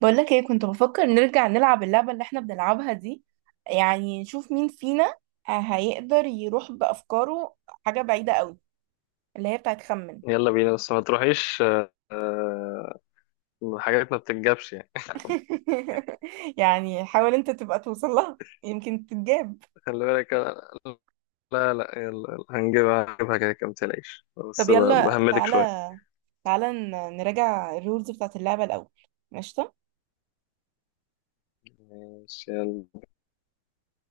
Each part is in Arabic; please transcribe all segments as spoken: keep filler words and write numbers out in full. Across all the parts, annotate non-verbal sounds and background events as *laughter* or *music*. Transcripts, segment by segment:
بقولك ايه، كنت بفكر نرجع نلعب اللعبة اللي احنا بنلعبها دي، يعني نشوف مين فينا آه، هيقدر يروح بأفكاره حاجة بعيدة قوي، اللي هي بتاعت خمن. يلا بينا بس ما تروحيش آه، آه، حاجات ما بتتجابش يعني. *laughs* يعني حاول انت تبقى توصل لها، يمكن تتجاب. *laughs* خلي بالك أنا- لا لا، يلا يلا هنجيبها هنجيبها، كده كده متقلقش طب بس ب- يلا بهمدك شوية. تعالى، تعالى ن- نراجع الرولز بتاعت اللعبة الأول. ماشي، ماشي يلا.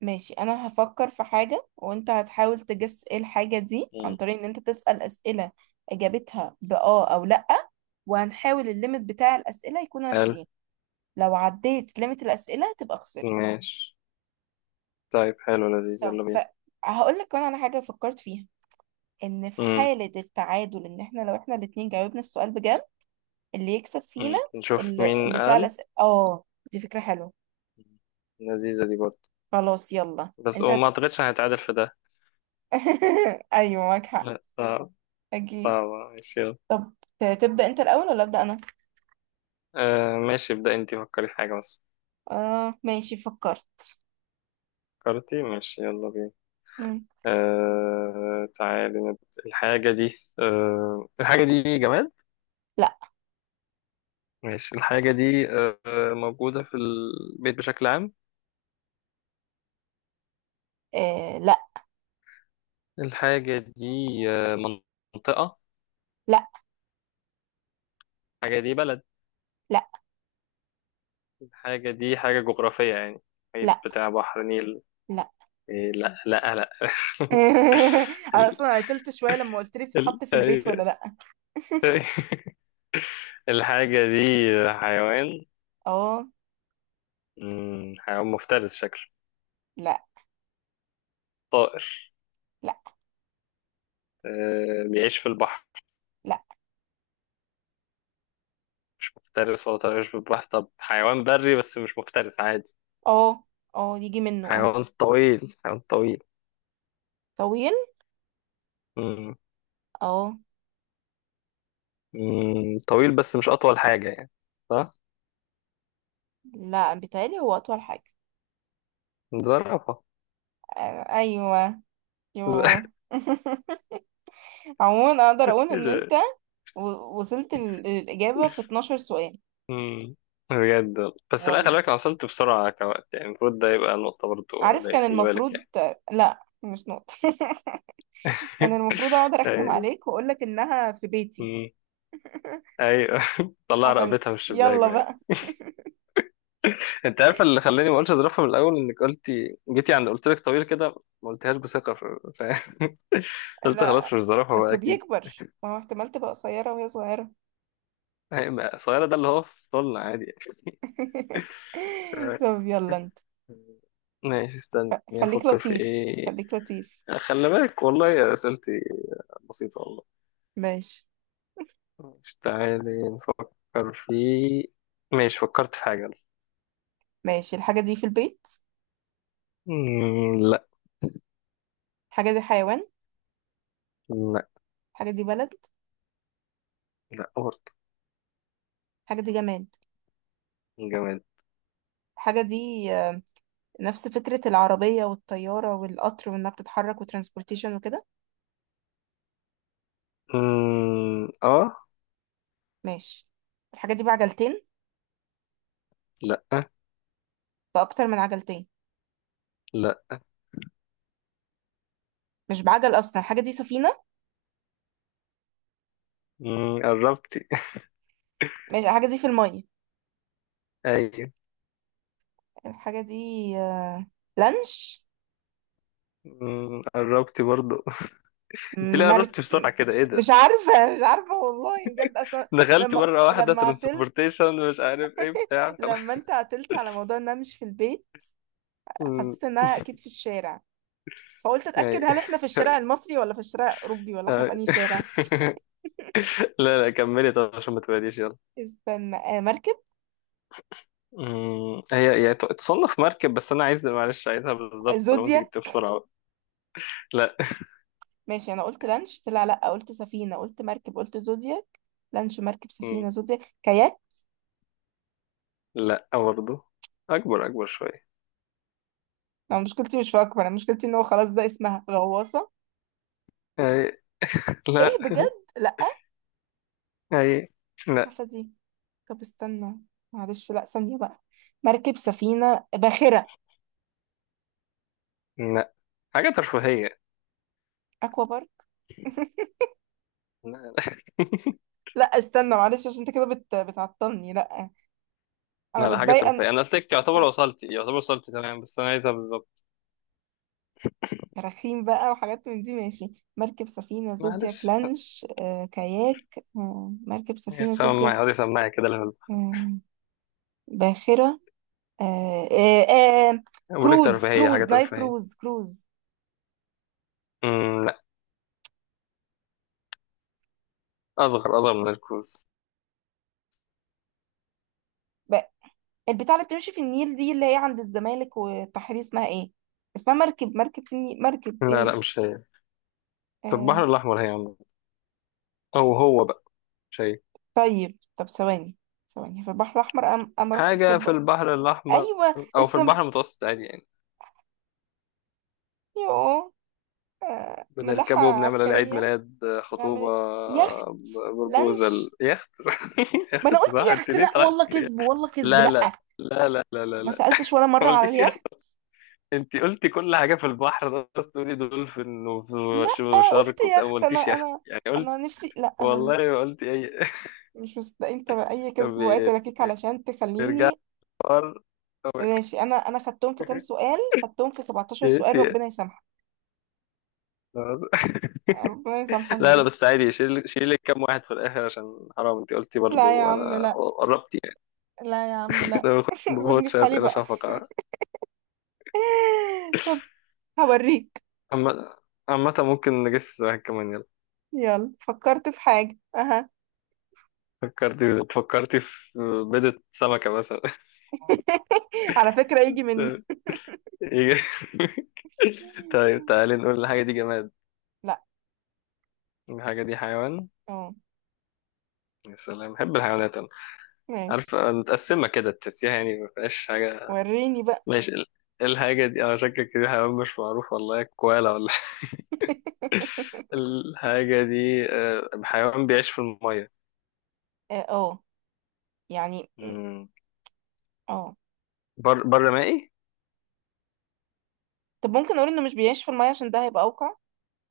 ماشي، انا هفكر في حاجة وانت هتحاول تجس ايه الحاجة دي عن مم. طريق ان انت تسأل اسئلة اجابتها بآه او لأ، وهنحاول الليمت بتاع الاسئلة يكون قال عشرين. لو عديت ليميت الاسئلة تبقى خسرت. ماشي. طيب حلو لذيذ طب يلا ف... بينا. هقول لك كمان على حاجة فكرت فيها، ان في مم. حالة التعادل ان احنا لو احنا الاتنين جاوبنا السؤال بجد اللي يكسب فينا مم. نشوف اللي, مين اللي سأل قال. اسئلة، اه دي فكرة حلوة. مم. لذيذة دي برضه. خلاص يلا بس انت هت... وما أعتقدش هنتعادل في ده. *laughs* ايوه معاك حق، لا صعب، صعب. اكيد. *laughs* ماشي يلا. طب ت- تبدأ انت الاول ولا أبدأ انا؟ آه، ماشي ابدأ انتي، فكري في حاجة بس. اه ماشي، فكرت. فكرتي ماشي يلا بينا. مم. آه تعالي نب- الحاجة دي، آه الحاجة دي جماد؟ لا. ماشي، الحاجة دي آه موجودة في البيت بشكل عام؟ آه لا الحاجة دي آه منطقة؟ لا الحاجة دي بلد؟ لا الحاجة دي حاجة جغرافية يعني؟ محيط لا بتاع بحر نيل؟ لا. إيه لا لا لا. *laughs* *laughs* انا ال اصلا عطلت شويه لما قلت لي ال بتتحط في البيت ولا أيوة. لا. *laughs* *laughs* الحاجة دي حيوان؟ اه مم، حيوان مفترس شكله؟ لا. طائر؟ لا. آه بيعيش في البحر؟ لا. مش مفترس ولا طائر بتباح، طب حيوان بري بس مش مفترس عادي؟ اه، اه يجي منه اه. حيوان طويل، حيوان طويل؟ طويل، مم. اه. مم. طويل بس مش أطول حاجة يعني، صح؟ لا بيتهيألي هو اطول حاجه. زرافة! آه ايوه! يو! *laughs* *laughs* عموما اقدر اقول إيه ان انت ده؟ و- وصلت ال- الاجابه في اتناشر سؤال. مم. بجد، بس لا خلي والله بالك أنا وصلت بسرعة كوقت، يعني المفروض ده يبقى نقطة برضو عارف ليا، كان خلي بالك المفروض. يعني. لا مش نقطه. *laughs* كان *laughs* المفروض اقعد ارخم أي- عليك واقول لك انها في بيتي، مم. أيوه. *laughs* طلع عشان رقبتها من يلا الشباك. بقى. انت عارف اللي خلاني ما اقولش اظرفها من الاول، انك قلتي جيتي عند قلت لك طويل كده، ما قلتهاش بثقه ف... ف- *laughs* قلت لا خلاص مش ظرفها بقى اصله اكيد. بيكبر، ما هو احتمال تبقى قصيره وهي صغيره. هي- ما- صغيره ده اللي هو في طولنا عادي يعني. *laughs* ف- طب يلا انت، ماشي استني خليك افكر في لطيف ايه. خليك لطيف. خلي بالك والله يا اسئلتي بسيطه والله. ماشي. مش تعالي نفكر في، ماشي فكرت في حاجه. ماشي الحاجه دي في البيت. مم، لا. الحاجه دي حيوان. لا. الحاجه دي بلد. لا برضه. الحاجه دي جماد. جماد. الحاجه دي آه، نفس فكره العربيه والطياره والقطر، وانها بتتحرك وترانسبورتيشن وكده. مم، اه. ماشي الحاجه دي بعجلتين. لا. باكتر من عجلتين. لا. مش بعجل اصلا الحاجه دي سفينه. مم، قربتي. ماشي الحاجة دي في المية. *laughs* ايوه. الحاجة دي آه، لانش. مم، قربتي برضه. *laughs* انت ليه مرك... قربتي م- بسرعة كده، ايه مش ده؟ عارفة، مش عارفة والله بجد أصلا. دخلتي لما مرة واحدة لما عتلت، ترانسبورتيشن مش عارف ايه بتاع خلاص. لما أنت عتلت على موضوع إنها مش في البيت، *laughs* مم، حسيت إنها أكيد في الشارع، فقلت أتأكد أي. هل إحنا في الشارع المصري ولا في الشارع الأوروبي ولا إحنا في أي. أنهي شارع. *laughs* لا لا كملي، طب عشان ما تبعديش يلا. استنى، آه مركب. مم، هي يعني ت- تصنف مركب بس انا عايز، معلش عايزها بالظبط طالما انت زودياك. جبتيها بسرعة بقى. لا. ماشي، أنا قلت لانش طلع لأ، قلت سفينة، قلت مركب، قلت زودياك. لانش، مركب، سفينة، مم، زودياك، كاياك. لا برضه. اكبر اكبر شوية. ما مشكلتي مش في أكبر، أنا مشكلتي إن هو خلاص ده اسمها غواصة. أي. ايه لا. بجد؟ لا. أي. لا. السفافة دي. طب استنى، معلش، لا ثانية بقى. مركب، سفينة، باخرة. لا حاجة ترفيهية. اكوا بارك. *laughs* لا لا. لا استنى معلش، عشان انت كده بت... بتعطلني. لا *laughs* انا لا، حاجة متضايقة ترفيهية، إن- أنا قلت لك تعتبر طب وصلتي يعتبر وصلتي تمام، بس أنا عايزها بالظبط. كراخيم بقى وحاجات من دي. ماشي، مركب، سفينة، زودياك، معلش لانش، آه، كاياك، آه، مركب، سفينة، زودياك، سماعي هذه سماعي كده لهلا. آه، باخرة، آه، آه، آه، بقول لك كروز، ترفيهية، حاجة كروز، نايل ترفيهية. كروز، كروز. امم لا. أصغر أصغر من الكوز. البتاع اللي بتمشي في النيل دي اللي هي عند الزمالك والتحرير اسمها ايه؟ اسمها مركب، مركب في النيل، مركب لا ايه؟ لا مش هي. في آه. البحر الأحمر هي عم. أو هو بقى. مش هي. طيب طب ثواني، ثواني. في البحر الاحمر أم... أم رحتش قبل حاجة كده في بقى. البحر الأحمر ايوه أو في السم. البحر المتوسط عادي يعني. يوه. آه. ملاحه بنركبه بنعمل عليه عيد عسكريه. ميلاد، نعمل خطوبة. ايه؟ يخت. بربوزل لانش. يخت. *laughs* ما انا يخت قلت صح، أنت يخت، ليه لا طلعت؟ والله كذب، والله كذب، لا لا. لا لا لا لا لا ما لا. سالتش ولا ما مره على قلتيش يخت. اليخت. أنت قلتي كل حاجة في البحر، بس تقولي دولفين لا قلت وشارك وبتاع، ما يخت انا، قلتيش يخت انا. يعني. انا نفسي لا انا والله ما قلت اي. مش مصدقين، انت اي *laughs* كذب وقت بي- لكيك علشان بيرجع تخليني. الحوار. طب. ماشي انا انا خدتهم في كام *laughs* سؤال، خدتهم في سبعتاشر إيه؟ سؤال، إيه؟ ربنا يسامحك. ربنا يسامحك لا لا بجد. بس عادي، شيل شيل لك كام واحد في الاخر عشان حرام، انت قلتي لا يا برضو عم انا لا، قربت يعني. لا يا عم *laughs* لا. لو *laughs* ما سيبني باخدش في حالي اسئله بقى. شفقه *laughs* طب هوريك. عامه، عامة ممكن نجس واحد كمان يلا. يلا فكرت في حاجة، اها. فكرتي فكرتي في بيضة سمكة مثلا. *laughs* على فكرة يجي مني. *laughs* يجي- طيب *laughs* تعالي نقول، الحاجة دي جماد؟ لا. الحاجة دي حيوان؟ اه يا سلام بحب الحيوانات أنا. ماشي، عارف متقسمة كده تحسيها يعني ما فيهاش حاجة. وريني بقى. ماشي ال- الحاجة دي، أنا شكك دي حيوان مش معروف والله، كوالا ولا *laughs* حاجة. *laughs* الحاجة دي آه، حيوان بيعيش في المية؟ اه، آه، يعني م- مم. اه. بر بر مائي؟ طب ممكن اقول انه مش بيعيش في المية، عشان ده هيبقى اوقع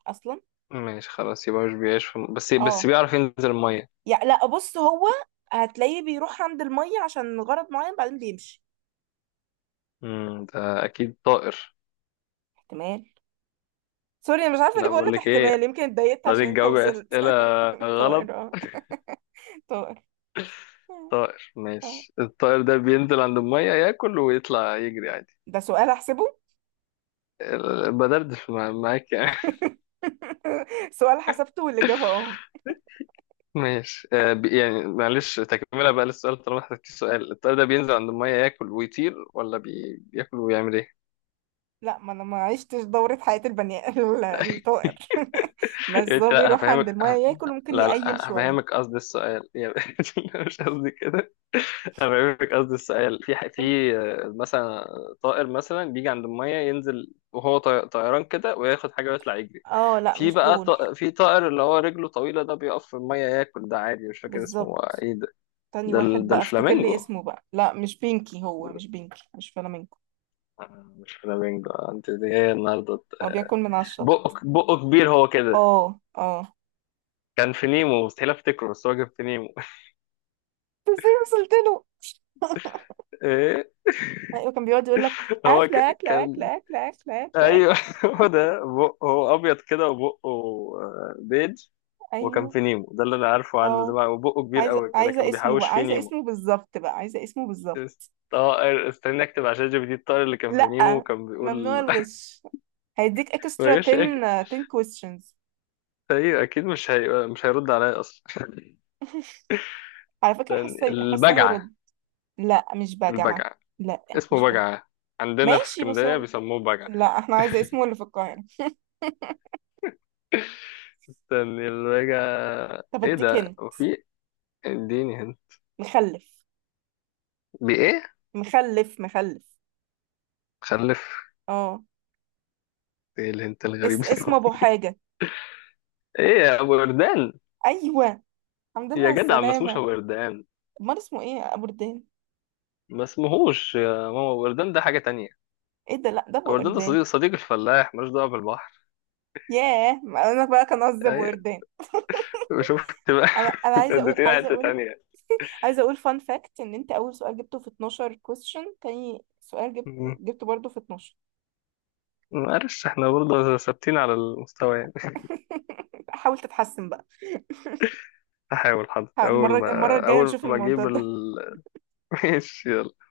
اصلا. ماشي خلاص يبقى مش بيعيش في الم... بس بس اه بيعرف ينزل المية. يعني، لا بص هو هتلاقيه بيروح عند المية عشان غرض معين، بعدين بيمشي. مم. ده أكيد طائر. احتمال. سوري انا مش عارفة ليه لا بقول بقول لك لك احتمال، إيه، يمكن اتضايقت عشان طريقة انت جواب وصلت. أسئلة *laughs* غلط. طائر، اه. طائر، آه، طائر، آه. ماشي الطائر ده بينزل عند المية ياكل ويطلع يجري عادي؟ ده سؤال احسبه. *laughs* ال- بدردش مع- معاك يعني. *laughs* سؤال حسبته والاجابة اه. ماشي آه بي- يعني معلش تكملة بقى للسؤال طالما احتجتي سؤال، الطائر ده بينزل عند المية ياكل ويطير ولا بي... بياكل ويعمل ايه؟ لا ما انا ما عشتش دورة حياة البني ال- الطائر. *laughs* *laughs* يعني بس انت هو لا بيروح عند هفهمك المية ه- ياكل، وممكن لا يقيل لا شوية. هفهمك قصد السؤال يعني *laughs* مش قصدي كده. هفهمك قصد السؤال، في ح- في آه، مثلا طائر مثلا بيجي عند المية ينزل وهو طي- طيران كده وياخد حاجة ويطلع يجري. اه لا في مش بقى دول. طائر، في طائر اللي هو رجله طويلة ده بيقف في المية ياكل ده عادي، مش فاكر اسمه. بالظبط. ايه ده؟ تاني ده, ال... واحد ده بقى افتكر لي الفلامينجو؟ اسمه بقى. لا مش بينكي، هو مش بينكي، مش فلامينكو. مش فلامينجو انت، دي ايه النهارده؟ هو بياكل من على الشط. بقك بقه كبير هو كده؟ اه، اه. كان في نيمو، مستحيل افتكره بس هو كان في نيمو. بس ازاي وصلت له؟ *laughs* ايه؟ ايوه كان بيقعد يقول لك هو اكله ك... اكله كان. اكله اكله اكله اكله اكل. ايوه. *laughs* هو ده بقه، هو ابيض كده وبقه آه، بيج. وكان ايوه. في نيمو، ده اللي انا عارفه عنه اه. زمان، وبقه كبير عايزه قوي كده عايزه كانوا اسمه بيحوش بقى، فيه عايزه نيمو. اسمه بالظبط بقى، عايزه اسمه بالظبط. الطائر استنى اكتب عشان جي بي دي، الطائر اللي كان في نيمو لا كان ممنوع بيقول. الغش، هيديك *laughs* اكسترا ما جاش أك- عشرة عشرة questions. ايوه اكيد مش هي... مش هيرد عليا اصلا. *laughs* على فكره حاسه حاسه *laughs* البجعه. هيرد. لا مش بجعه. البجعه. لا اسمه مش بجعه. بجعة، عندنا في ماشي بس اسكندرية هو، بيسموه بجعة. لا احنا عايزه اسمه اللي في القاهره. استني البجعة، طب ايه اديك ده؟ هنا. وفي اديني هنا. مخلف. بايه؟ مخلف، مخلف. خلف؟ اه. ايه الهنت الغريب اس... اسمه ده؟ ابو حاجه. *laughs* ايه يا ابو وردان؟ ايوه. الحمد لله يا على جدع ما اسموش السلامه. ابو وردان. امال اسمه ايه؟ ابو ردان. ما اسمهوش يا ماما ابو وردان، ده حاجة تانية. ايه ده؟ لا ده ابو ابو وردان ده قردان. صديق، صديق الفلاح ملوش دعوة بالبحر. ياه، ما انا بقى كان قصدي ابو ايوه، قردان. شفت بقى. انا انا *laughs* انت عايزه اقول، اديتينا عايزه حتة اقول. تانية. *laughs* عايزه اقول فان فاكت ان انت اول سؤال جبته في اتناشر كويستشن، تاني سؤال جبت مم. جبته برضه في اتناشر. معلش احنا برضه ثابتين على المستوى يعني. *laughs* حاول تتحسن بقى. *laughs* هحاول حاضر، اول المره، المره ما الجايه اول نشوف ما الموضوع اجيب ده. ال... *laughs* ماشي يلا.